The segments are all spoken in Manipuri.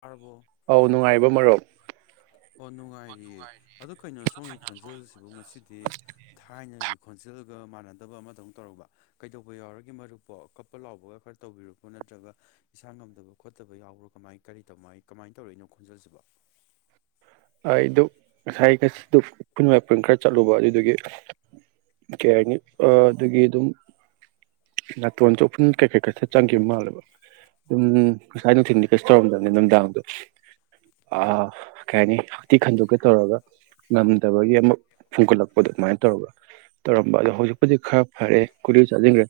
ꯇꯔꯕꯣ ꯑꯧ ꯅꯨꯡꯉꯥꯏꯔꯤꯕꯣ ꯃꯔꯨꯞ ꯑꯣ ꯅꯨꯡꯉꯥꯏꯔꯤꯌꯦ ꯑꯗꯣ ꯀꯩꯅꯣ ꯁꯣꯝꯒꯤ ꯈꯣꯟꯖꯦꯜꯁꯤꯕꯨ ꯉꯁꯤꯗꯤ ꯊꯥꯏꯅꯒꯤ ꯈꯣꯟꯖꯦꯜꯒ ꯃꯥꯟꯅꯗꯕ ꯑꯃꯗꯧꯅ ꯇꯧꯔꯨꯕ ꯀꯩꯗꯧꯕ ꯌꯥꯎꯔꯒꯦ ꯃꯔꯨꯞꯄꯣ ꯀꯞꯄ ꯂꯥꯎꯕꯒ ꯈꯔ ꯇꯧꯕꯤꯔꯛꯄꯣ ꯅꯠꯇ꯭ꯔꯒ ꯏꯁꯥ ꯉꯝꯗꯕ ꯈꯣꯠꯇꯕ ꯌꯥꯎꯔꯣ ꯀꯃꯥꯏ ꯀꯔꯤ ꯇꯧꯃꯥꯏ ꯀꯃꯥꯏꯅ ꯇꯧꯔꯛꯏꯅꯣ ꯈꯣꯟꯖꯦꯜꯁꯤꯕ ꯑꯩꯗꯨ ꯉꯁꯥꯏ ꯉꯁꯤꯗꯨ ꯎꯐꯨꯟ ꯋꯥꯏꯐꯨꯟ ꯈꯔ ꯆꯠꯂꯨꯕ ꯑꯗꯨꯗꯨꯒꯤ ꯀꯩꯍꯥꯏꯅꯤ ꯑ ꯑꯗꯨꯒꯤꯗꯨꯝ ꯅꯥꯇꯣꯟꯖꯨ ꯎꯐꯨꯟ ꯀꯩ ꯀꯩ ꯈꯩ ꯆꯪꯈꯤꯕ ꯃꯥꯜꯂꯦꯕ꯫ ꯎꯝ ꯉꯁꯥꯏ ꯅꯨꯡꯊꯤꯟꯗꯤ ꯀꯩꯁꯨ ꯇꯧꯔꯝꯗꯕꯅꯤ ꯅꯨꯃꯤꯗꯥꯡꯗꯣ ꯑꯥ ꯀꯩ ꯍꯥꯏꯅꯤ ꯍꯥꯛꯇꯤ ꯈꯟꯗꯣꯛꯀꯦ ꯇꯧꯔꯒ ꯉꯝꯗꯕꯒꯤ ꯑꯃ ꯐꯨꯟꯒꯠꯂꯛꯄꯗꯣ ꯑꯗꯨꯃꯥꯏꯅ ꯇꯧꯔꯒ ꯇꯧꯔꯝꯕ ꯑꯗꯣ ꯍꯧꯖꯤꯛꯄꯨꯗꯤ ꯈꯔ ꯐꯥꯔꯦ ꯒꯨꯂꯤ ꯆꯥꯖꯟꯒꯔꯦ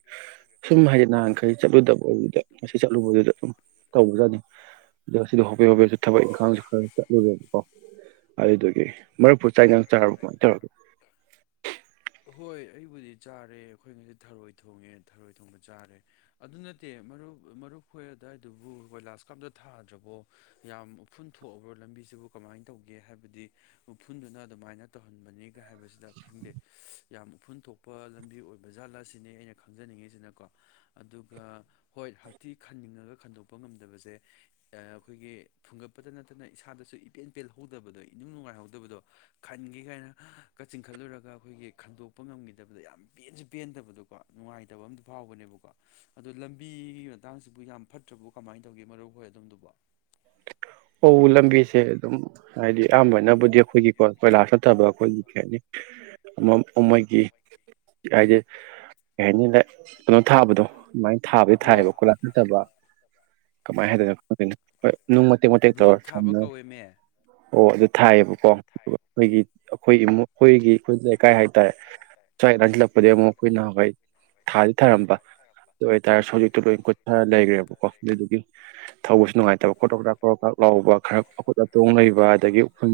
ꯁꯨꯝ ꯍꯥꯏꯗꯤ ꯅꯍꯥꯟꯈꯩ ꯆꯠꯂꯨꯗꯕꯗꯨꯗꯥ ꯉꯁꯤ ꯆꯠꯂꯨꯕꯗꯨꯗꯥ ꯑꯗꯨꯝ ꯇꯧꯕꯖꯥꯠꯅꯤ ꯑꯗꯣ ꯁꯤꯗꯥ ꯍꯣꯕꯦ ꯍꯣꯕꯦ ꯊꯕꯛ ꯏꯈꯥꯡꯁꯨ ꯈꯔ ꯆꯠꯂꯨꯔꯦꯕꯀꯣ ꯑꯗꯨꯗꯨꯒꯤ ꯃꯔꯨꯞꯄꯨ ꯆꯥꯏꯏꯟꯖꯥꯡ ꯆꯥꯔꯕꯣ ꯀꯃꯥꯏꯅ ꯇꯧꯔꯒꯦ ꯍꯣꯏ ꯑꯩꯕꯨꯗꯤ ꯆꯥꯔꯦ ꯑꯩꯈꯣꯏ ꯉꯁꯤ ꯊꯔꯣꯏ ꯊꯣꯡꯉꯦ ꯊꯔꯣꯏ ꯊꯣꯡꯕ ꯆꯥꯔꯦ꯫ ꯑꯗꯨ ꯅꯠꯇꯦ ꯃꯔꯨꯞ ꯃꯔꯨꯞ ꯈꯣꯏ ꯑꯗꯨꯋꯥꯏꯗꯨꯕꯨ ꯀꯣꯏꯂꯥꯁ ꯀꯥꯞꯇ ꯊꯥꯗ꯭ꯔꯕꯣ ꯌꯥꯝ ꯎꯐꯨꯟ ꯊꯣꯛꯑꯕ꯭ꯔꯣ ꯂꯝꯕꯤꯁꯤꯕꯨ ꯀꯃꯥꯏꯅ ꯇꯧꯒꯦ ꯍꯥꯏꯕꯗꯤ ꯎꯐꯨꯟꯗꯨꯅ ꯑꯗꯨꯃꯥꯏꯅ ꯇꯧꯍꯟꯕꯅꯤꯒ ꯍꯥꯏꯕꯁꯤꯗ ꯈꯪꯗꯦ ꯌꯥꯝ ꯎꯐꯨꯟ ꯊꯣꯛꯄ ꯂꯝꯕꯤ ꯑꯣꯏꯕ ꯖꯥꯠꯂꯥ ꯁꯤꯅꯤ ꯑꯩꯅ ꯈꯪꯖꯅꯤꯡꯉꯤꯁꯤꯅꯀꯣ ꯑꯗꯨꯒ ꯍꯣꯏ ꯍꯥꯛꯊꯤ ꯈꯟꯅꯤꯡꯉꯥꯒ ꯈꯟꯗꯣꯛꯄ ꯉꯝꯗꯕꯖꯦ ꯑ ꯑꯩꯈꯣꯏꯒꯤ ꯐꯨꯡꯒꯠꯄꯗ ꯅꯠꯇꯅ ꯏꯁꯥꯗꯁꯨ ꯏꯄꯦꯟ ꯄꯦꯜꯍꯧꯗꯕꯗꯣ ꯏꯅꯝ ꯅꯨꯡꯉꯥꯏꯍꯧꯗꯕꯗꯣ ꯈꯟꯒꯦ ꯀꯥꯏꯅꯒ ꯆꯤꯡꯈꯠꯂꯨꯔꯒ ꯑꯩꯈꯣꯏꯒꯤ ꯈꯪꯗꯣꯛꯄ ꯉꯝꯈꯤꯗꯕꯗ ꯌꯥꯝ ꯄꯦꯟꯁꯨ ꯄꯦꯟꯗꯕꯗꯣꯀꯣ ꯅꯨꯡꯉꯥꯏꯇꯕ ꯑꯝꯇ ꯐꯥꯎꯕꯅꯦꯕꯀꯣ ꯑꯗꯣ ꯂꯝꯕꯤꯒꯤ ꯃꯇꯥꯡꯁꯤꯕꯨ ꯌꯥꯝ ꯐꯠꯇ꯭ꯔꯕꯨ ꯀꯃꯥꯏꯅ ꯇꯧꯒꯦ ꯃꯔꯨꯞ ꯍꯣꯏ ꯑꯗꯣꯝꯗꯨꯕꯨ ꯑꯣ ꯂꯝꯕꯤꯁꯦ ꯑꯗꯨꯝ ꯍꯥꯏꯗꯤ ꯑꯌꯥꯝꯕꯅꯕꯨꯗꯤ ꯑꯩꯈꯣꯏꯒꯤꯀꯣ ꯀꯣꯏꯂꯥꯁ ꯅꯠꯇꯕ ꯑꯩꯈꯣꯏꯒꯤ ꯀꯩ ꯍꯥꯏꯅꯤ ꯃ‌ꯥ ꯃꯣꯏꯒꯤ [unintelligible] ꯀꯩ ꯍꯥꯏꯅꯤ ꯗꯥ ꯀꯩꯅꯣ ꯊꯥꯕꯗꯣ ꯑꯗꯨꯃꯥꯏꯅ ꯊꯥꯕꯗꯤ ꯕ꯭ꯂꯣꯛ ꯊꯥꯏꯌꯦꯕ ꯀ‌ꯣꯏꯂꯥꯁ ꯅꯠꯇꯕ ꯀꯃꯥꯏꯅ ꯍꯥꯏꯗꯣꯏꯅꯣ ꯈꯪꯗꯦꯅꯦ ꯍꯣꯏ ꯅꯨꯡ ꯃꯇꯦꯛ ꯃꯇꯦꯛ ꯕ꯭ꯂꯣꯛ ꯇꯧꯔ ꯁꯝ ꯊꯥꯕ ꯀꯧꯋꯦ ꯃꯦ ꯑꯣ ꯑꯗꯨ ꯊꯥꯏꯌꯦꯕꯀꯣ ꯑꯗꯨꯒ ꯑꯩꯈꯣꯏꯒꯤ ꯑꯩꯈꯣꯏꯒꯤ ꯑꯩꯈꯣꯏꯒꯤ ꯑꯩꯈꯣꯏ ꯂꯩꯀꯥꯏ ꯍꯥꯏꯇꯥꯔꯦ ꯁꯋꯥꯥꯏ ꯂꯥꯟꯁꯤꯜꯂꯛꯄꯗꯒꯤ ꯑꯃꯨꯛ ꯑꯩꯈꯣꯏꯅ ꯍ‌ꯣꯏ ꯊꯥꯗꯤ ꯊꯥꯔꯝꯕ ꯑꯗꯨ ꯑꯣꯏꯇꯥꯔꯁꯨ ꯍꯧꯖꯤꯛꯇꯤ ꯂꯣꯏ ꯈꯔ ꯂꯩꯈꯔꯦꯕꯀꯣ ꯑꯗꯨꯗꯨꯒꯤ ꯊꯧꯕꯁꯨ ꯅꯨꯡꯉꯥꯏ [unintelligible] ꯀꯣꯔ‌ꯣꯛ ꯀ‌ꯣꯔꯥꯛ ꯂꯥꯎꯕ ꯈꯔ ꯑꯀꯨꯠ ꯑꯇꯣꯡ ꯂꯩꯕ ꯑꯗꯒꯤ ꯎꯐꯨꯜ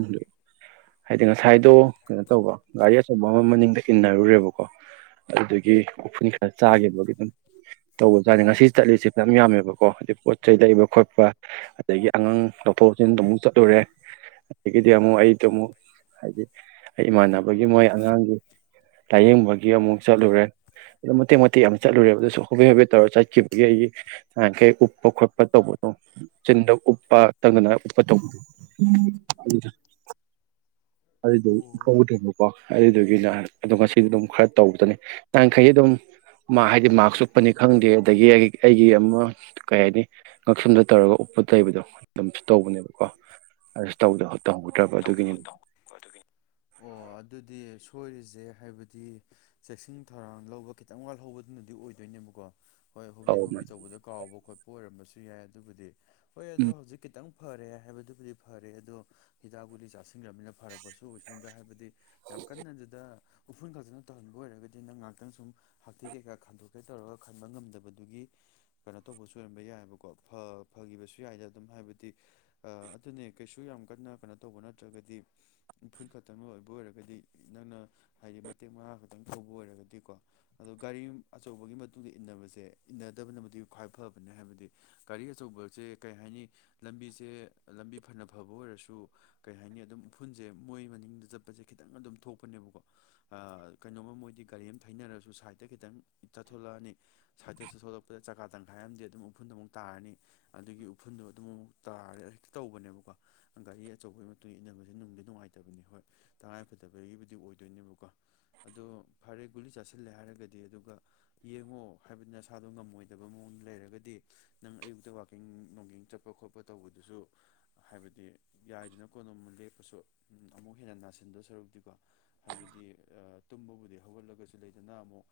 ꯍꯥꯏꯗꯤ ꯉꯁꯥꯏꯗꯣ ꯀꯩꯅꯣ ꯇꯧꯕ ꯒꯥꯔꯤ ꯑꯆꯧꯕ ꯑꯃ ꯃꯅꯤꯡꯗ ꯏꯟꯅꯔꯨꯔꯦꯕꯀꯣ ꯑꯗꯨꯗꯨꯒꯤ ꯎꯐꯨꯟ ꯈꯔ ꯆꯥꯒꯤꯕꯒꯤ ꯑꯗꯨꯝ ꯇꯧꯕ ꯖꯥꯠꯅ‌ꯦ ꯉꯁꯤ ꯆꯠꯂꯤꯁꯦ ꯐꯅꯌꯥꯝ ꯌꯥꯝꯃꯦꯕꯀꯣ ꯍꯥꯏꯗꯤ ꯄꯣꯠ ꯆꯩ ꯂꯩꯕ ꯈꯣꯠꯄ ꯑꯗꯒꯤ ꯑꯉꯥꯡ ꯂꯧꯊꯣꯛ ꯂꯧꯁꯤꯟ ꯑꯃꯨꯛ ꯆꯠꯂꯨꯔꯦ ꯑꯗꯥꯒꯤꯗꯤ ꯑꯃꯨꯛ ꯑꯩꯗꯣ ꯑꯃꯨꯛ ꯍꯥꯏꯗꯤ ꯑꯩ ꯏꯃꯥꯟꯅꯕꯒꯤ ꯃꯣꯏ ꯑꯉꯥꯡꯒꯤ ꯂꯥꯏꯌꯦꯡꯕꯒꯤ ꯑꯃꯨꯛ ꯆꯠꯂꯨꯔꯦ ꯑꯗꯨꯝ ꯃꯇꯦꯛ ꯃꯇꯦꯛ ꯌꯥꯝ ꯆꯠꯂꯨꯔꯦ ꯑꯗꯨꯁꯨ ꯍꯣꯕꯦ ꯍꯣꯕ‌ꯦ ꯇꯧꯔ ꯆꯠꯈꯤꯕꯒꯤ ꯑꯩꯒꯤ ꯅꯍꯥꯟ‌ꯈ‌ꯣꯏ ꯎꯞꯄ ꯈ‌ꯣꯠꯄ ꯇꯧꯕꯗ‌ꯣ ꯆꯤꯟꯗ ꯎꯞꯄ [unintelligible] ꯎꯞꯄ ꯇꯧꯕꯗ‌ꯣ ꯑꯗꯨꯗꯣ ꯑꯗꯨꯏꯗ‌ꯣ ꯑꯣ ꯎꯞꯐꯧꯗꯔ‌ꯦꯕ ꯀ‌ꯣ ꯑꯗꯨꯗꯨꯒꯤꯅ ꯑꯗꯣ ꯉꯁꯤꯗꯤ ꯑꯗꯨꯝ ꯈꯔ ꯇꯧꯕꯗꯨꯅꯤ ꯉꯥꯍꯥꯟꯈꯩꯗꯤ ꯑꯗꯨꯝ ꯃꯥ ꯍꯥꯏꯗꯤ ꯃꯥꯛꯁ ꯎꯞꯄꯅꯤ ꯈꯪꯗꯦ ꯑꯗꯥꯒꯤ ꯑꯩ ꯑꯩꯒꯤ ꯑꯃ ꯀꯩ ꯍꯥꯏꯅꯤ ꯉꯛꯁꯝꯗ ꯇꯧꯔꯒ ꯎꯞꯄ ꯇꯩꯕꯗꯣ ꯑꯗꯨꯝꯁꯨ ꯇꯧꯕꯅꯦꯕꯀꯣ ꯑꯗꯨꯁꯨ ꯇꯧꯗꯕ ꯇꯧꯍꯧꯗ꯭ꯔꯕ ꯑꯗꯨꯒꯤꯅ‌ꯦ ꯑꯣ ꯑꯗꯨꯗꯤ ꯁꯣꯏꯔꯤꯖꯦ ꯍꯥꯏꯕꯗꯤ ꯆꯦꯛꯁꯤꯟ ꯊꯧꯔꯥꯡ ꯂꯧꯕ ꯈꯤꯇꯪ ꯋꯥꯜꯍꯧꯕꯗꯨꯅꯗꯤ ꯑꯣꯏꯗꯣꯏꯅꯦꯕꯀꯣ ꯍꯣꯏ ꯍꯣꯕꯤ ꯑꯧ ꯍꯣꯕꯤ ꯃꯥꯅꯤ ꯇꯧꯕꯗ ꯀꯥꯎꯕ ꯈꯣꯠꯄ ꯑꯣꯏꯔꯝꯕꯁꯨ ꯌꯥꯏ ꯑꯗꯨꯕꯨꯗꯤ ꯍꯣꯏ ꯑꯗꯣ ꯎꯝ ꯍꯧꯖꯤꯛ ꯈꯤꯇꯪ ꯐꯔꯦ ꯍꯥꯏꯕꯗꯨꯕꯨꯗꯤ ꯐꯔꯦ ꯑꯗꯣ ꯍꯤꯗꯥꯛ ꯒꯨꯂꯤ ꯆꯥꯁꯤꯟꯒ꯭ꯔꯕꯅꯤꯅ ꯐꯔꯛꯄꯁꯨ ꯑꯣꯏꯁꯅꯨꯗꯥ ꯍꯥꯏꯕꯗꯤ ꯌꯥꯝ ꯀꯟꯅ ꯑꯗꯨꯗꯥ ꯎꯐꯨꯜ ꯐꯖꯅ ꯇꯧꯍꯟꯕ ꯑꯣꯏꯔꯒꯗꯤ ꯅꯪ ꯉꯥꯏꯍꯥꯛꯇꯪ ꯁꯨꯝ ꯍꯥꯛꯊꯤ ꯀꯩꯀꯥ ꯈꯟꯗꯣꯛꯀꯦ ꯇꯧꯔꯒ ꯈꯟꯕ ꯉꯝꯗꯕꯗꯨꯒꯤ ꯀꯩꯅꯣ ꯇꯧꯕꯁꯨ ꯑꯣꯏꯔꯝꯕ ꯌꯥꯏꯕꯀꯣ ꯐꯥ ꯐꯥꯒꯤꯕꯁꯨ ꯌꯥꯏꯗ ꯑꯗꯨꯝ ꯍꯥꯏꯕꯗꯤ ꯑ ꯑꯗꯨꯅꯦ ꯀꯩꯁꯨ ꯌꯥꯝ ꯀꯟꯅ ꯀꯩꯅꯣ ꯇꯧꯕ ꯅꯠꯇ꯭ꯔꯒꯗꯤ ꯏꯐꯨꯜ ꯈꯛꯇꯪ ꯑꯣꯏꯕ ꯑꯣꯏꯔꯒꯗꯤ ꯅꯪꯅ ꯍꯥꯏꯗꯤ ꯃꯇꯦꯛ ꯃꯥꯔꯡ ꯈꯛꯇꯪ ꯊꯧꯕ ꯑꯣꯏꯔꯒꯗꯤꯀꯣ ꯑꯗꯣ ꯒꯥꯔꯤ ꯑꯆꯧꯕꯒꯤ ꯃꯇꯨꯡꯗ ꯏꯟꯅꯕꯁꯦ ꯏꯟꯅꯗꯕꯅꯕꯨꯗꯤ ꯈ꯭ꯋꯥꯏ ꯐꯕꯅꯦ ꯍꯥꯏꯕꯗꯤ ꯒꯥꯔꯤ ꯑꯆꯧꯕꯖꯦ ꯀꯔꯤ ꯍꯥꯏꯅꯤ ꯂꯝꯕꯤꯁꯦ ꯂꯝꯕꯤ ꯐꯅ ꯐꯕ ꯑꯣꯏꯔꯁꯨ ꯀꯩ ꯍꯥꯏꯅꯤ ꯑꯗꯨꯝ ꯎꯐꯨꯜꯁꯦ ꯃꯣꯏ ꯃꯅꯤꯡꯗ ꯆꯠꯄꯁꯦ ꯈꯤꯇꯪ ꯑꯗꯨꯝ ꯊꯣꯛꯄꯅꯦꯕꯀꯣ ꯑꯥ ꯀꯩꯅꯣꯝꯃ ꯃꯣꯏꯗꯤ ꯒꯥꯔꯤ ꯑꯃ ꯊꯩꯅꯔꯁꯨ ꯁꯥꯏꯠꯇ ꯈꯤꯇꯪ ꯆꯠꯊꯣꯂꯛꯑꯅꯤ ꯁꯥꯏꯠꯇꯁꯨ ꯊꯣꯛꯂꯛꯄꯗ ꯆꯀꯥ ꯇꯪꯈꯥꯏ ꯑꯃꯗꯤ ꯑꯗꯨꯝ ꯎꯐꯨꯟꯗ ꯑꯃꯨꯛ ꯇꯥꯔꯅꯤ ꯑꯗꯨꯒꯤ ꯎꯐꯨꯟꯗꯣ ꯑꯗꯨꯝ ꯑꯃꯨꯛ ꯇꯥꯔꯦ ꯍꯦꯛꯇꯥ ꯇꯧꯕꯅꯦꯕꯀꯣ ꯒꯥꯔꯤ ꯑꯆꯧꯕꯒꯤ ꯃꯇꯨꯡ ꯏꯟꯅꯕ ꯅꯨꯡꯗꯤ ꯅꯨꯡꯉꯥꯏꯇꯕꯅꯤ ꯍꯣꯏ ꯇꯉꯥꯏ ꯐꯗꯕꯒꯤꯕꯨꯗꯤ ꯑꯣꯏꯗꯣꯏꯅꯦꯕꯀꯣ ꯑꯗꯣ ꯐꯔꯦ ꯒꯨꯂꯤ ꯆꯥꯁꯤꯜꯂꯦ ꯍꯥꯏꯔꯒꯗꯤ ꯑꯗꯨꯒꯥ ꯌꯦꯡꯉꯣ ꯍꯥꯏꯕꯗꯤ ꯅꯁꯥꯗꯣ ꯉꯝꯃꯣꯏꯗꯕ ꯃꯑꯣꯡꯗ ꯂꯩꯔꯒꯗꯤ ꯅꯪ ꯑꯌꯨꯛꯇ ꯋꯥꯛꯀꯤꯡ ꯅꯨꯡꯀꯤꯡ ꯆꯠ ꯈꯣꯠꯄ ꯇꯧꯕꯗꯨꯁꯨ ꯍꯥꯏꯕꯗꯤ ꯌꯥꯏꯗꯅ ꯀꯣꯟꯅꯃꯨꯛ ꯂꯦꯞ ꯄꯁꯨ ꯎꯝ ꯑꯃꯨꯛ ꯍꯦꯟꯅ ꯅꯥꯁꯤꯟꯗꯧ ꯁꯥꯔꯨꯛꯇꯤꯀꯣ ꯍꯥꯏꯕꯗꯤ ꯑꯥ ꯇꯨꯝꯕꯕꯨꯗꯤ ꯍꯧꯒꯠꯂꯒꯁꯨ ꯂꯩꯗꯅ ꯑꯃꯨꯛ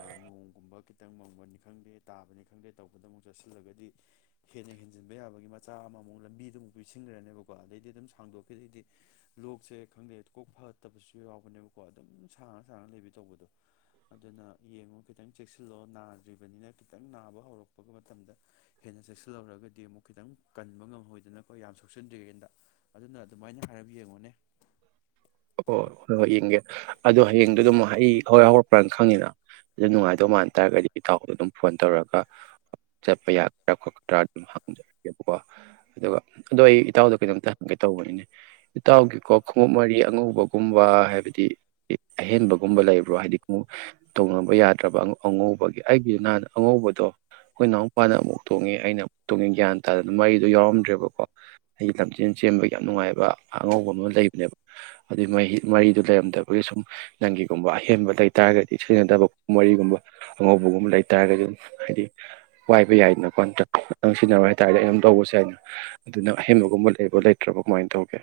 ꯑꯥ ꯅꯣꯡꯒꯨꯝꯕ ꯈꯤꯇꯪ ꯃꯪꯕꯅꯤ ꯈꯪꯗꯦ ꯇꯥꯕꯅꯤ ꯈꯪꯗꯦ ꯇꯧꯕꯗ ꯑꯃꯨꯛ ꯆꯠꯁꯤꯜꯂꯒꯥꯗꯤ ꯍꯦꯟꯅ ꯍꯦꯟꯖꯤꯟꯕ ꯌꯥꯕꯒꯤ ꯃꯆꯥꯛ ꯑꯃꯃꯨꯛ ꯂꯝꯕꯤꯗ ꯑꯃꯨꯛ ꯄꯤꯁꯤꯟꯒ꯭ꯔꯅꯦꯕꯀꯣ ꯑꯗꯩꯗꯤ ꯑꯗꯨꯝ ꯁꯥꯡꯗꯣꯛꯈꯤꯗꯩꯗꯤ ꯂꯣꯛꯁꯦ ꯈꯪꯗꯦ ꯀꯣꯛ ꯐꯠꯇꯕꯁꯨ ꯌꯥꯎꯕꯅꯦꯕꯀꯣ ꯑꯗꯨꯝ ꯁꯥꯡꯅ ꯁꯥꯡꯅ ꯂꯩꯕꯤ ꯇꯧꯕꯗꯣ ꯑꯗꯨꯅ ꯌꯦꯡꯉꯨ ꯈꯤꯇꯪ ꯆꯦꯛꯁꯤꯜꯂ‌ꯣ ꯅꯥꯗ꯭ꯔꯤꯕꯅꯤꯅ ꯈꯤꯇꯪ ꯅꯥꯕ ꯍꯧꯔꯛꯄ ꯃꯇꯝꯗ ꯍꯦꯟꯅ ꯆꯦꯛꯁꯤꯜꯍꯧꯔꯒꯗꯤ ꯑꯃꯨꯛ ꯈꯤꯇꯪ ꯀꯟꯕ ꯉꯝꯍꯧꯏꯗꯅꯀꯣ ꯌꯥꯝ ꯁꯣꯛꯆꯟꯗꯔꯤꯉꯩꯗꯥ ꯑꯗꯨꯅ ꯑꯗꯨꯃꯥꯏꯅ ꯍꯥꯏꯔꯞ ꯌꯦꯡꯉꯣꯅꯦ ꯑꯣ ꯍꯣꯏ ꯍꯣꯏ ꯌꯦꯡꯒꯦ ꯑꯗꯣ ꯍꯌꯦꯡꯗꯨ ꯑꯗꯨꯝ ꯑꯩ ꯍꯋꯥꯏ ꯍꯧꯔꯛꯄ꯭ꯔꯅ ꯈꯪꯉꯤꯅ ꯑꯗꯨ ꯅꯨꯡꯉꯥꯏꯗꯧ ꯃꯥꯟ ꯇꯥꯔꯒꯗꯤ ꯏꯇꯥꯎꯗꯥ ꯑꯗꯨꯝ ꯐꯣꯟ ꯇꯧꯔꯒ ꯆꯠꯄ ꯌꯥꯒꯗ꯭ꯔꯥ ꯈꯣꯠꯀꯗ꯭ꯔꯥ ꯑꯗꯨꯝ ꯍꯪꯖꯔꯛꯒꯦꯕꯀꯣ ꯑꯗꯨꯒ ꯑꯗꯣ ꯑꯩ ꯏꯇꯥꯎꯗ ꯀꯩꯅꯣꯝꯇ ꯍꯪꯒꯦ ꯇꯧꯕꯅꯤꯅꯦ ꯏꯇꯥꯎꯒꯤ ꯀꯣꯛ ꯈꯣꯡꯎꯞ ꯃꯔꯤ ꯑꯉꯧꯕꯒꯨꯝꯕ ꯍꯥꯏꯕꯗꯤ ꯑꯍꯦꯟꯕꯒꯨꯝꯕ ꯂꯩꯕ꯭ꯔꯣ ꯍꯥꯏꯗꯤ ꯈꯣꯡꯎꯞ ꯇꯣꯡꯅꯕ ꯌꯥꯗ꯭ꯔꯕ ꯑꯉꯧꯕꯒꯤ ꯑꯩꯒꯤ ꯑ ꯑꯉꯧꯕꯗꯣ ꯑꯩꯈꯣꯏ ꯏꯅꯥꯎ ꯅꯨꯄꯥꯅ ꯑꯃꯨꯛ ꯇꯣꯡꯉꯦ ꯑꯩꯅ ꯑꯃꯨꯛ ꯇꯣꯡꯉꯦ ꯒ꯭ꯌꯥꯟ ꯇꯥꯗꯅ ꯃꯔꯤꯗꯨ ꯌꯥꯎꯔꯝ꯭ꯗꯔꯦꯕꯀꯣ ꯑꯩꯒꯤ ꯂꯝꯖꯦꯟ ꯆꯦꯟꯕꯒꯤ ꯌꯥꯝ ꯅꯨꯡꯉꯥꯏꯕ ꯑꯉꯧꯕ ꯑꯃ ꯂꯩꯕ ꯂꯦꯞ ꯑꯗꯨꯏ ꯃꯔꯤ ꯃꯔꯤꯗꯨ ꯂꯩꯔꯝꯗꯕꯒꯤ ꯁꯨꯝ ꯅꯪꯒꯤꯒꯨꯝꯕ ꯑꯍꯦꯟꯕ ꯂꯩꯇꯥꯥꯔꯒꯗꯤ ꯁꯤꯖꯤꯟꯅꯗꯕ ꯈꯣꯡꯌꯨꯞ ꯃꯔꯤꯒꯨꯝꯕ ꯑꯉꯧꯕꯒꯨꯝꯕ ꯂꯩꯇꯥꯔꯒꯗꯤ ꯍꯥꯏꯗꯤ ꯋꯥꯏꯕ ꯌꯥꯏꯗꯅꯀꯣ ꯅꯪ ꯁꯤꯖꯤꯟꯅꯕ ꯍꯩꯇꯥꯔꯒꯗꯤ ꯑꯩ ꯑꯗꯨꯝ ꯇꯧꯕꯁꯨ ꯌꯥꯏꯅ ꯑꯗꯨꯅ ꯑꯍꯦꯟꯕꯒꯨꯝꯕ ꯂꯩꯕꯣ ꯂꯩꯇ꯭ꯔꯕꯣ ꯀꯃꯥꯏꯅ ꯇꯧꯒꯦ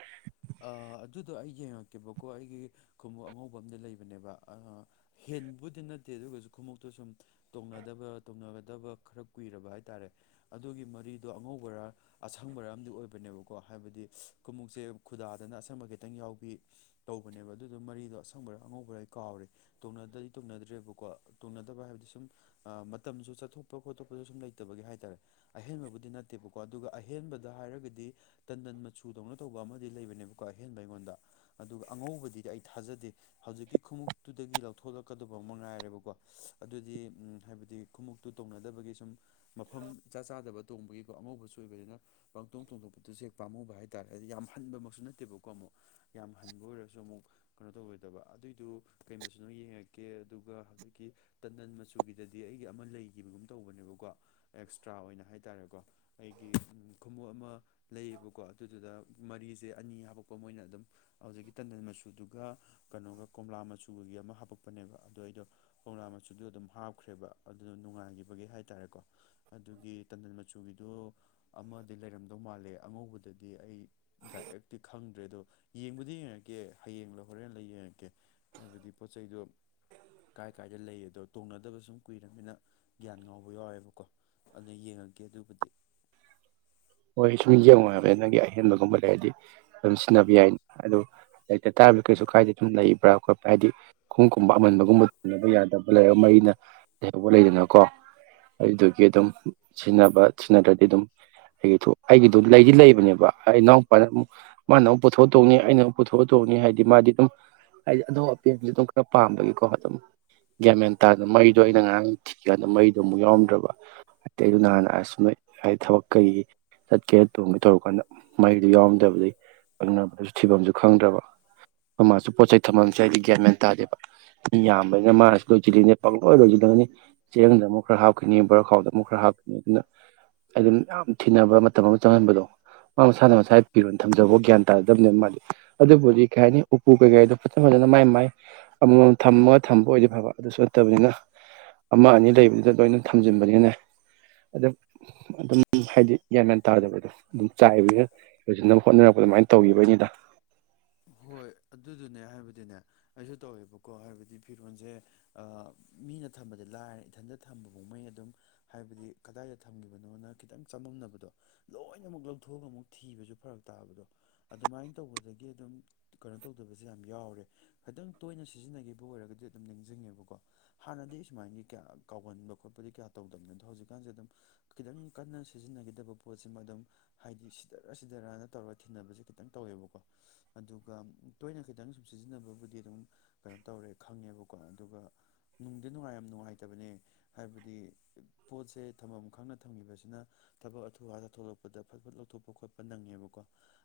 ꯑꯥ ꯑꯗꯨꯗꯣ ꯑꯩ ꯌꯦꯡꯉꯛꯀꯦꯕꯀꯣ ꯑꯩꯒꯤ ꯈꯣꯡꯎꯄ ꯑꯉꯧꯕ ꯑꯃꯗꯤ ꯂꯩꯕꯅꯦꯕ ꯑꯥ ꯍꯦꯟꯕꯨꯗꯤ ꯅꯠꯇꯦ ꯑꯗꯨꯒꯁꯨ ꯈꯣꯡꯎꯞꯇꯨ ꯁꯨꯝ ꯇꯣꯡꯅꯗꯕ ꯇꯣꯡꯅꯒꯗꯕ ꯈꯔ ꯀꯨꯏꯔꯕ ꯍꯥꯏꯇꯥꯔꯦ ꯑꯗꯨꯒꯤ ꯃꯔꯤꯗꯣ ꯑꯉꯧꯕꯥꯔꯥ ꯑꯁꯪꯕꯥꯔꯥ ꯑꯝꯗꯤ ꯑꯣꯏꯕꯅꯦꯕꯀꯣ ꯍꯥꯏꯕꯗꯤ ꯈꯨꯃꯨꯛꯁꯦ ꯈꯨꯗꯥꯗꯅ ꯑꯁꯪꯕ ꯈꯤꯇꯪ ꯌꯥꯎꯕꯤ ꯇꯧꯕꯅꯦꯕ ꯑꯗꯨꯗꯣ ꯃꯔꯤꯗꯣ ꯑꯁꯪꯕꯔꯥ ꯑꯉꯧꯕꯔꯥ ꯑꯩ ꯀꯥꯎꯔꯦ꯫ ꯇꯣꯡꯅꯗꯗꯤ ꯇꯣꯡꯅꯗ꯭ꯔꯦꯕꯀꯣ ꯇꯣꯡꯅꯗꯕ ꯍꯥꯏꯕꯗꯤ ꯁꯨꯝ ꯑ ꯃꯇꯝꯖꯨ ꯆꯠꯊꯣꯛꯄ ꯈꯣꯠꯇꯣꯛꯄꯗ ꯁꯨꯝ ꯂꯩꯇꯕꯒꯤ ꯍꯥꯏꯇꯥꯔꯦ ꯑꯍꯦꯟꯕꯕꯨꯗꯤ ꯅꯠꯇꯦꯕꯀꯣ ꯑꯗꯨꯒ ꯑꯍꯦꯟꯕꯗ ꯍꯥꯏꯔꯒꯗꯤ ꯇꯟꯗꯟ ꯃꯆꯨꯗꯧꯅ ꯇꯧꯕ ꯑꯃ ꯂꯩꯕꯅꯦꯕꯀꯣ ꯑꯍꯦꯟꯕ ꯑꯩꯉꯣꯟꯗ ꯑꯗꯨꯒ ꯑꯉꯧꯕꯗꯤꯗꯤ ꯑꯩ ꯊꯥꯖꯗꯦ ꯍꯧꯖꯤꯛꯀꯤ ꯈꯣꯡꯎꯇꯨꯗꯒꯤ ꯂꯧꯊꯣꯛꯂꯛꯀꯗꯕ ꯑꯃ ꯉꯥꯏꯔꯦꯕꯀꯣ ꯑꯗꯨꯗꯤ ꯍꯥꯏꯕꯗꯤ ꯈꯨꯎꯇꯨ ꯇꯧꯅꯗꯕꯒꯤ ꯁꯨꯝ ꯃꯐꯝ ꯏꯆꯥ ꯆꯥꯗꯕ ꯇꯣꯡꯕꯒꯤꯀꯣ ꯑꯉꯧꯕꯁꯨ ꯑꯣꯏꯕꯅꯤꯅ ꯄꯥꯡꯇꯣꯛ ꯊꯣꯡꯗꯣꯛꯄꯗꯨꯁꯨ ꯍꯦꯛ ꯄꯥꯝꯨꯕ ꯍꯥꯏꯇꯥꯥꯔꯦ ꯍꯥꯏꯗꯤ ꯌꯥꯝ ꯍꯟꯕꯃꯛꯁꯨ ꯅꯠꯇꯦꯕꯀꯣ ꯑꯃꯨꯛ ꯌꯥꯝ ꯍꯟꯕ ꯑꯣꯏꯔꯁꯨ ꯑꯃꯨꯛ ꯀꯩꯅꯣ ꯇꯧꯔꯣꯏꯗꯕ ꯑꯗꯨꯏꯗꯨ ꯀꯩꯃꯁꯨ ꯅꯣ ꯌꯦꯡꯉꯛꯀꯦ ꯑꯗꯨꯒ ꯍꯧꯖꯤꯛꯀꯤ ꯇꯟꯗꯟ ꯃꯆꯨꯒꯤꯗꯗꯤ ꯑꯩꯒꯤ ꯑꯃ ꯂꯩꯈꯤꯕꯒꯨꯝ ꯇꯧꯕꯅꯦꯕꯀꯣ ꯑꯦꯛꯁꯇ꯭ꯔꯥ ꯑꯣꯏꯅ ꯍꯥꯏꯇꯥꯥꯔꯦꯀꯣ ꯑꯩꯒꯤ ꯈꯨꯎꯨꯞ ꯑꯃ ꯂꯩꯌꯦꯕꯀꯣ ꯑꯗꯨꯗꯨꯗ ꯃꯔꯤꯁꯦ ꯑꯅꯤ ꯍꯥꯕꯛꯀꯣ ꯃꯣꯏꯅ ꯑꯗꯨꯝ ꯍꯧꯖꯤꯛꯀꯤ ꯇꯟꯗꯟ ꯃꯆꯨꯗꯨꯒ ꯀꯩꯅꯣꯒ ꯀꯣꯝꯂꯥ ꯃꯆꯨꯒꯒꯤ ꯑꯃ ꯍꯥꯞꯄꯛꯄꯅꯦꯕ ꯑꯗꯨꯗꯣ ꯑꯩꯗꯣ ꯄꯧꯅꯥ ꯃꯆꯨꯗꯨ ꯑꯗꯨꯝ ꯍꯥꯞꯈ꯭ꯔꯦꯕ ꯑꯗꯨꯗ ꯅꯨꯡꯉꯥꯏꯈꯤꯕꯒꯤ ꯍꯥꯏꯇꯥꯔꯦꯀꯣ ꯑꯗꯨꯒꯤ ꯇꯟꯗꯟ ꯃꯆꯨꯒꯤꯗ ꯑꯃꯗꯤ ꯂꯩꯔꯝꯗꯧ ꯃꯥꯜꯂꯦ ꯑꯉꯧꯕꯗꯗꯤ ꯑꯩ ꯗꯥꯏꯔꯦꯛꯇꯤ ꯈꯪꯗ꯭ꯔꯦ ꯑꯗꯣ ꯌꯦꯡꯕꯨꯗꯤ ꯌꯦꯡꯉꯛꯀꯦ ꯍꯌꯦꯡꯂꯡꯂ ꯍꯣꯔꯦꯟ ꯂꯩ ꯌꯦꯡꯉꯛꯀꯦ ꯍꯥꯏꯕꯗꯤ ꯄꯣꯠ ꯆꯩꯗꯣ ꯀꯥꯏ ꯀꯥꯏꯗ ꯂꯩ ꯑꯗꯣ ꯇꯣꯡꯅꯗꯕ ꯁꯨꯝ ꯀꯨꯏꯔꯕꯅꯤꯅ ꯒ꯭ꯌꯥꯟ ꯉꯥꯎꯕ ꯌꯥꯎꯋꯦꯕꯀꯣ ꯑꯗꯨ ꯌꯦꯡꯉꯒꯦ ꯑꯗꯨꯕꯨꯗꯤ ꯍꯣꯏ ꯁꯨꯝ ꯃꯤ ꯌꯦꯡꯉꯣ ꯍꯥꯏꯕ ꯅꯪꯒꯤ ꯑꯍꯦꯟꯕꯒꯨꯝꯕ ꯂꯩꯔꯗꯤ ꯑꯗꯨꯝ ꯁꯤꯖꯤꯟꯅꯕ ꯌꯥꯏ ꯑꯗꯨꯝ ꯂꯩꯇ ꯇꯥꯔꯗꯤ ꯀꯩꯁꯨ ꯀꯥꯏꯗꯦ ꯑꯗꯨꯝ ꯂꯩꯕ꯭ꯔꯥ ꯈꯣꯠꯄ ꯍꯥꯏꯗꯤ ꯈꯣꯡꯎꯞꯀꯨꯝꯕ ꯑꯃꯟꯕꯒꯨꯝꯕ ꯇꯣꯡꯕ ꯌꯥꯗꯕ ꯂꯩꯔꯒ ꯃꯔꯤꯅ ꯂꯩꯍꯧꯕ ꯂꯩꯗꯅꯀꯣ ꯑꯗꯨꯗꯨꯒꯤ ꯑꯗꯨꯝ ꯁꯤꯖꯤꯟꯅꯕ ꯁꯤꯟꯅꯗꯔꯗꯤ ꯑꯗꯨꯝ ꯑꯩꯒꯤꯗꯣ ꯑꯩꯒꯤꯗꯣ ꯂꯩꯗꯤ ꯂꯩꯕꯅꯦꯕ ꯑ ꯏꯅꯥꯎꯄꯥꯅ ꯑꯃꯨꯛ ꯃꯥꯅ ꯑꯃꯨꯛ ꯄꯨꯊꯣꯛꯑ ꯇꯧꯅꯤ ꯑꯩꯅ ꯑꯃꯨꯛ ꯄꯨꯊꯣꯛꯑ ꯇꯧꯅꯤ ꯍꯥꯏꯗꯤ ꯃꯥꯗꯤ ꯑꯗꯨꯝ ꯍꯥꯏꯗꯤ ꯑꯅꯥꯎ ꯑꯄꯦꯟꯁꯦ ꯑꯗꯨꯝ ꯈꯔ ꯄꯥꯝꯕꯒꯤꯀꯣ ꯑꯗꯨꯝ ꯒ꯭ꯌꯥꯃꯦꯟ ꯇꯥꯗꯅ ꯃꯩꯔꯤꯗꯣ ꯑꯩꯅ ꯉꯔꯥꯡ ꯊꯤꯀꯥꯟꯗ ꯃꯩꯔꯤꯗꯣ ꯑꯃꯨꯛ ꯌꯥꯎꯝꯗ꯭ꯔꯕ ꯑꯇꯩ ꯑꯩ ꯑꯗꯨ ꯅꯍꯥꯟ ꯑꯁꯥꯏ ꯍꯥꯏꯗꯤ ꯊꯕꯛ ꯀꯩꯒꯤ ꯆꯠꯀꯦ ꯇꯣꯡꯒꯦ ꯇꯧꯔꯀꯥꯟꯗ ꯃꯔꯤꯗꯨ ꯌꯥꯎꯔꯝꯗꯕꯗꯥꯒꯤ ꯍꯪꯅꯕꯗꯁꯨ ꯊꯤꯕꯝꯁꯨ ꯈꯪꯗ꯭ꯔꯕ ꯃꯃꯥꯁꯨ ꯄꯣꯠ ꯆꯩ ꯊꯝꯃꯝꯦ ꯍꯥꯏꯗꯤ ꯒꯌꯥꯃꯦꯟ ꯇꯥꯗꯦꯕ ꯌꯥꯝꯕꯅꯤꯅ ꯃꯥꯅꯁꯤ ꯂꯣꯏꯁꯤꯜꯂꯤꯅꯦ ꯄꯪꯣꯏ ꯂꯣꯏꯁꯤꯅꯤ ꯆꯔꯪꯗ ꯑꯃꯨꯛ ꯈꯔ ꯍꯥꯞꯀꯅꯤ ꯕꯣꯔꯈꯥꯎꯗ ꯑꯃꯨꯛ ꯈꯔ ꯍꯥꯞꯀꯅꯤ ꯑꯗꯨꯅ ꯑꯗꯨꯝ ꯌꯥꯝ ꯊꯤꯅꯕ ꯃꯇꯝ ꯑꯃ ꯆꯪꯍꯟꯕꯗꯣ ꯃꯥ ꯃꯁꯥꯅ ꯃꯁꯥ ꯄꯤꯔꯣ ꯊꯝꯖꯕ ꯒ꯭ꯌꯥꯟ ꯇꯥꯖꯗꯕꯅꯦꯅ ꯃꯥꯗꯤ ꯑꯗꯨꯕꯨꯗꯤ ꯀꯩ ꯍꯥꯏꯅꯤ ꯎꯄꯨ ꯀꯩꯀꯩꯗꯣ ꯐꯖ ꯐꯖꯅ ꯃꯥꯏ ꯃꯥꯏ ꯑꯃꯃꯝ ꯊꯝꯃꯒ ꯊꯝꯕ ꯑꯣꯏꯗꯤꯦ ꯐꯕ ꯑꯗꯨꯁꯨ ꯅꯠꯇꯕꯅꯤꯅ ꯑꯃ ꯑꯅꯤ ꯂꯩꯕꯗꯨꯗ ꯂꯣꯏꯅ ꯊꯝꯖꯤꯟꯕꯅꯤꯅꯦ ꯑꯗꯨꯝ ꯑꯗꯨꯝ ꯍꯥꯏꯗꯤ ꯒ꯭ꯟꯌꯥꯟ ꯇꯥꯕꯗꯣ ꯑꯗꯨꯝ ꯆꯥꯏꯕ ꯐꯣꯏꯖꯅꯕ ꯍꯣꯠꯅꯔꯛꯄ ꯑꯗꯨꯃꯥꯏꯅ ꯇꯧꯈꯤꯕꯩꯅꯤꯗ ꯍꯣꯏ ꯑꯗꯨꯗꯨꯅꯦ ꯍꯥꯏꯕꯗꯤꯅꯦ ꯑꯩꯁꯨ ꯇꯧꯋꯦꯕꯀꯣ ꯍꯥꯏꯕꯗꯤ ꯐꯤꯔꯣꯜꯁꯦ ꯃꯤꯅ ꯊꯝꯕꯗꯤ ꯂꯥꯏꯔ ꯏꯊꯟꯇ ꯊꯝꯕꯐꯥꯎꯉꯩ ꯑꯗꯨꯝ ꯍꯥꯏꯕꯗꯤ ꯀꯗꯥꯏꯗ ꯊꯝꯈꯤꯕꯅꯣꯅ ꯈꯤꯇꯪ ꯆꯃꯝꯅꯕꯗꯣ ꯂꯣꯏꯅꯃꯛꯨꯛ ꯂꯧꯊꯣꯛꯑꯒ ꯑꯃꯨꯛ ꯊꯤꯕꯁꯨ ꯐꯔꯛ ꯇꯥꯕꯗꯣ ꯑꯗꯨꯃꯥꯏꯅ ꯇꯧꯕꯗꯒꯤ ꯑꯗꯨꯝ ꯀꯩꯅꯣ ꯇꯧꯗꯕꯁꯦ ꯌꯥꯝ ꯌꯥꯎꯔꯦ ꯈꯤꯇꯪ ꯇꯣꯏꯅ ꯁꯤꯖꯤꯟꯅꯈꯤꯕ ꯑꯣꯏꯔꯒꯗꯤ ꯑꯗꯨꯝ ꯅꯤꯡꯁꯤꯡꯉꯦꯕꯀꯣ ꯍꯥꯟꯅꯗꯤ ꯁꯨꯃꯥꯏꯅꯒꯤ ꯀꯌꯥ ꯀꯥꯎꯒꯟꯕ ꯈꯣꯠꯄꯗꯤ ꯀꯌꯥ ꯇꯧꯗꯝꯕꯅꯤ ꯑꯗꯣ ꯍꯧꯖꯤꯛꯀꯥꯟꯖꯦ ꯑꯗꯨꯝ ꯈꯤꯇꯪ ꯀꯟꯅ ꯁꯤꯖꯤꯟꯅꯈꯤꯗꯕ ꯄꯣꯠꯁꯤꯃ ꯑꯗꯨꯝ ꯍꯥꯏꯗꯤ ꯁꯤꯗꯔꯥ ꯁꯤꯗꯔꯅ ꯇꯧꯔꯒ ꯊꯤꯕꯁꯦ ꯈꯤꯇꯪ ꯇꯧꯋꯦꯕꯀꯣ ꯑꯗꯨ ꯑꯗꯨꯒ ꯇꯣꯏꯅ ꯈꯤꯇꯪ ꯁꯨꯝ ꯁꯤꯖꯤꯟꯅꯕꯕꯨꯗꯤ ꯑꯗꯨꯝ ꯀꯩꯅꯣ ꯇꯧꯔꯦ ꯈꯪꯉꯦꯕꯀꯣ ꯑꯗꯨꯒ ꯅꯨꯡꯗꯤ ꯅꯨꯡꯉꯥꯏ ꯌꯥꯝ ꯅꯨꯡꯉꯥꯏꯇꯕꯅꯦ ꯍꯥꯏꯕꯗꯤ ꯄꯣꯠꯁꯦ ꯊꯝꯐꯝ ꯈꯪꯅ ꯊꯝꯂꯤꯕꯁꯤꯅ ꯊꯕꯛ ꯑꯊꯨ ꯑꯗ ꯊꯣꯛꯂꯛꯄꯗ ꯐꯠ ꯐꯠ ꯂꯧꯊꯣꯛꯄ ꯈꯣꯠꯄ ꯅꯪꯉꯦꯕꯀꯣ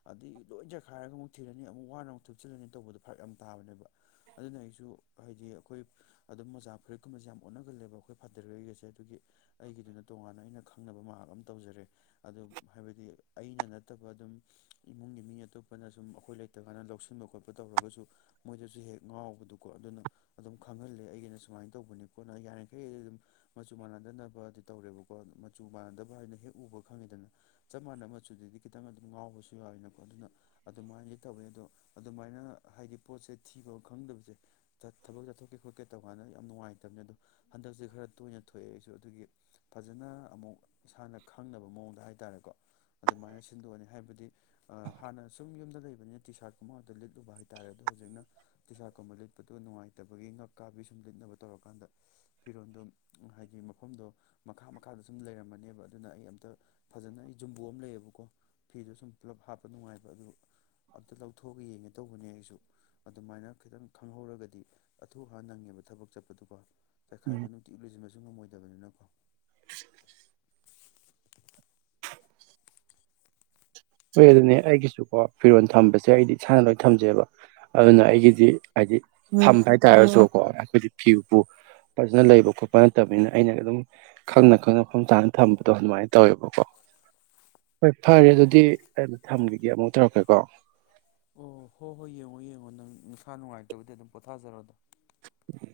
ꯑꯗꯩ ꯂꯣꯏ ꯖꯠꯈꯥꯏꯔꯒ ꯑꯃꯨꯛ ꯊꯤꯔꯅꯤ ꯑꯃꯨꯛ ꯋꯥꯅ ꯑꯃꯨꯛ ꯊꯨꯞꯆꯜꯂꯅꯤ ꯇꯧꯕꯗꯣ ꯐꯔꯛ ꯌꯥꯝ ꯇꯥꯕꯅꯦꯕ ꯑꯗꯨꯅ ꯑꯩꯁꯨ ꯍꯥꯏꯗꯤ ꯑꯩꯈꯣꯏ ꯑꯗꯨꯝ ꯑꯣꯣꯥ ꯐꯨꯔꯤꯠꯀꯨꯝꯕꯁꯦ ꯌꯥꯝ ꯑꯣꯠꯅꯒꯜꯂꯦꯕ ꯑꯩꯈꯣꯏ ꯐꯗꯔꯩꯒꯁꯦ ꯑꯗꯨꯒꯤ ꯑꯩꯒꯤꯗꯨꯅ ꯇꯣꯉꯥꯟꯅ ꯑꯩꯅ ꯈꯪꯅꯕ ꯃꯍꯥꯛ ꯑꯃ ꯇꯧꯖꯔꯦ ꯑꯗꯨ ꯍꯥꯏꯕꯗꯤ ꯑꯩꯅ ꯅꯠꯇꯕ ꯑꯗꯨꯝ ꯏꯃꯨꯡꯒꯤ ꯃꯤ ꯑꯇꯣꯞꯄꯅ ꯁꯨꯝ ꯑꯩꯈꯣꯏ ꯅꯠꯇꯒꯥꯏꯅ ꯂꯧꯁꯤꯟꯕ ꯈꯣꯠꯄ ꯇꯧꯔꯒꯁꯨ ꯃꯣꯏꯗꯁꯨ ꯍꯦꯛ ꯉꯥꯎꯕꯗꯨꯀꯣ ꯑꯗꯨꯅ ꯑꯗꯨꯝ ꯈꯪꯍꯜꯂꯦ ꯑꯩꯒꯤꯩꯅ ꯁꯨꯃꯥꯏꯅ ꯇꯧꯕꯅꯤ ꯈꯣꯠꯅ ꯌꯥꯔꯤꯈꯩꯗꯤ ꯑꯗꯨꯝ ꯃꯆꯨ ꯃꯥꯟꯅꯗꯅꯕꯗꯤ ꯇꯧꯔꯦꯕꯀꯣ ꯃꯆꯨ ꯃꯥꯟꯅꯗꯕ ꯍꯥꯏꯅ ꯍꯦꯛ ꯎꯕ ꯈꯪꯉꯤꯗꯅ ꯆꯞ ꯃꯥꯟꯅꯕ ꯃꯆꯨꯗꯗꯤ ꯈꯤꯇꯪ ꯑꯗꯨꯝ ꯉꯥꯎꯕꯁꯨ ꯌꯥꯎꯋꯅꯀꯣ ꯑꯗꯨꯅ ꯑꯗꯨꯃꯥꯏꯅ ꯊꯕꯅꯤ ꯑꯗꯣ ꯑꯗꯨꯃꯥꯏꯅ ꯍꯥꯏꯗꯤ ꯄꯣꯠꯁꯦ ꯊꯤꯕ ꯈꯪꯗꯕꯁꯦ ꯊꯕꯛ ꯆꯠꯊꯣꯛꯀꯦ ꯈꯣꯠꯀꯦ ꯇꯧ ꯀꯥꯟꯗ ꯌꯥꯝ ꯅꯨꯡꯉꯥꯏꯇꯕꯅꯤ ꯑꯗꯣ ꯍꯟꯗꯛꯁꯦ ꯈꯔ ꯇꯣꯏꯅ ꯊꯣꯛꯑꯦ ꯑꯩꯁꯨ ꯑꯗꯨꯒꯤ ꯐꯖꯅ ꯑꯃꯨꯛ ꯏꯁꯥꯅ ꯈꯪꯅꯕ ꯃꯑꯣꯡꯗ ꯍꯥꯏ ꯇꯥꯔꯦꯀꯣ ꯑꯗꯨꯃꯥꯏꯅ ꯁꯤꯟꯗꯣꯛꯑꯅꯤ ꯍꯥꯏꯕꯗꯤ ꯍꯥꯟꯅ ꯁꯨꯝ ꯌꯨꯝꯗ ꯂꯩꯕꯅꯤ ꯇꯤ ꯁꯥꯔꯠꯀꯨꯝꯕ ꯑꯗꯨꯗ ꯂꯤꯠꯂꯨꯕ ꯍꯥꯏꯇꯥꯔꯦ ꯑꯗꯣ ꯍꯧꯖꯤꯛꯅ ꯇꯤꯁꯥꯔꯀꯨꯝꯕ ꯂꯤꯠꯄꯗꯨ ꯅꯨꯡꯉꯥꯏꯇꯕꯒꯤ ꯉꯛꯀꯥꯕꯤ ꯁꯨꯝ ꯂꯤꯠꯅꯕ ꯇꯧꯔꯀꯥꯟꯗ ꯐꯤꯔꯣꯜꯗꯣ ꯍꯥꯏꯗꯤ ꯃꯐꯝꯗꯣ ꯃꯈꯥ ꯃꯈꯥꯗ ꯁꯨꯝ ꯂꯩꯔꯝꯃꯅꯦꯕ ꯑꯗꯨꯅ ꯑꯩ ꯑꯝꯇ ꯐꯖꯅ ꯑꯩ ꯌꯖꯨꯝꯕꯨ ꯑꯃ ꯂꯩꯌꯦꯕꯀꯣ ꯐꯤꯗꯣ ꯁꯨꯝ ꯄꯨꯂꯞ ꯍꯥꯞꯄ ꯅꯨꯡꯉꯥꯏꯕ ꯑꯗꯨ ꯑꯝꯇ ꯂꯧꯊꯣꯛꯑꯒ ꯌꯦꯡꯒꯦ ꯇꯧꯕꯅꯦ ꯑꯩꯁꯨ ꯑꯗꯨꯃꯥꯏꯅ ꯈꯤꯇꯪ ꯈꯪꯍꯧꯔꯒꯗꯤ ꯑꯊꯨ ꯍꯥꯟ ꯅꯪꯉꯤꯕ ꯊꯕꯛ ꯆꯠꯄꯗꯨ ꯀꯣ ꯆꯥꯏꯈꯥꯏꯕ ꯅꯨꯡꯇꯤꯛ ꯂꯣꯏꯟꯕꯁꯨ ꯉꯝꯃꯗꯕꯅꯤꯅꯀꯣ [inaudible] ꯍꯏ ꯑꯗꯨꯅꯦ ꯑꯩꯒꯤꯁꯨꯀꯣ ꯐꯤꯔꯣꯜ ꯊꯝꯕꯁꯦ ꯑꯩꯗꯤ ꯏꯁꯥꯅ ꯂꯣꯏ ꯊꯝꯖꯩꯕ ꯑꯗꯨꯅ ꯑꯩꯒꯤꯗꯤ ꯍꯥꯏꯗꯤ ꯐꯝꯕ ꯍꯥꯏꯇꯥꯔꯁꯨꯀꯣ ꯍꯥꯏꯣꯏꯗꯤ ꯐꯤꯕꯨꯨ ꯐꯖꯅ ꯂꯩꯕ ꯈꯣꯠꯄ ꯅꯠꯇꯕꯅꯤꯅ ꯑꯩꯅ ꯑꯗꯨꯝ ꯈꯪꯅ ꯈꯪꯅ ꯃꯐꯝ ꯆꯥꯅ ꯊꯝꯕꯗꯣ ꯑꯗꯨꯃꯥꯏꯅ ꯇꯧꯋꯦꯕꯀꯣ ꯍꯣꯏ ꯐꯔꯦ ꯑꯗꯨꯗꯤ ꯑꯩꯅ ꯊꯝꯈꯤꯒꯦ ꯑꯃꯨꯛ ꯇꯧꯔꯛꯀꯦꯀꯣ ꯑꯣ ꯍꯣ ꯍꯣꯏ ꯌꯦꯡꯉꯣ ꯌꯦꯡꯉꯣ ꯅꯪ ꯅꯨꯡꯁꯥ ꯅꯨꯡꯉꯥꯏꯇꯕꯗꯤ ꯑꯗꯨꯝ ꯄꯣꯊꯥꯖꯔꯛꯣ ꯑꯗꯣ ꯎ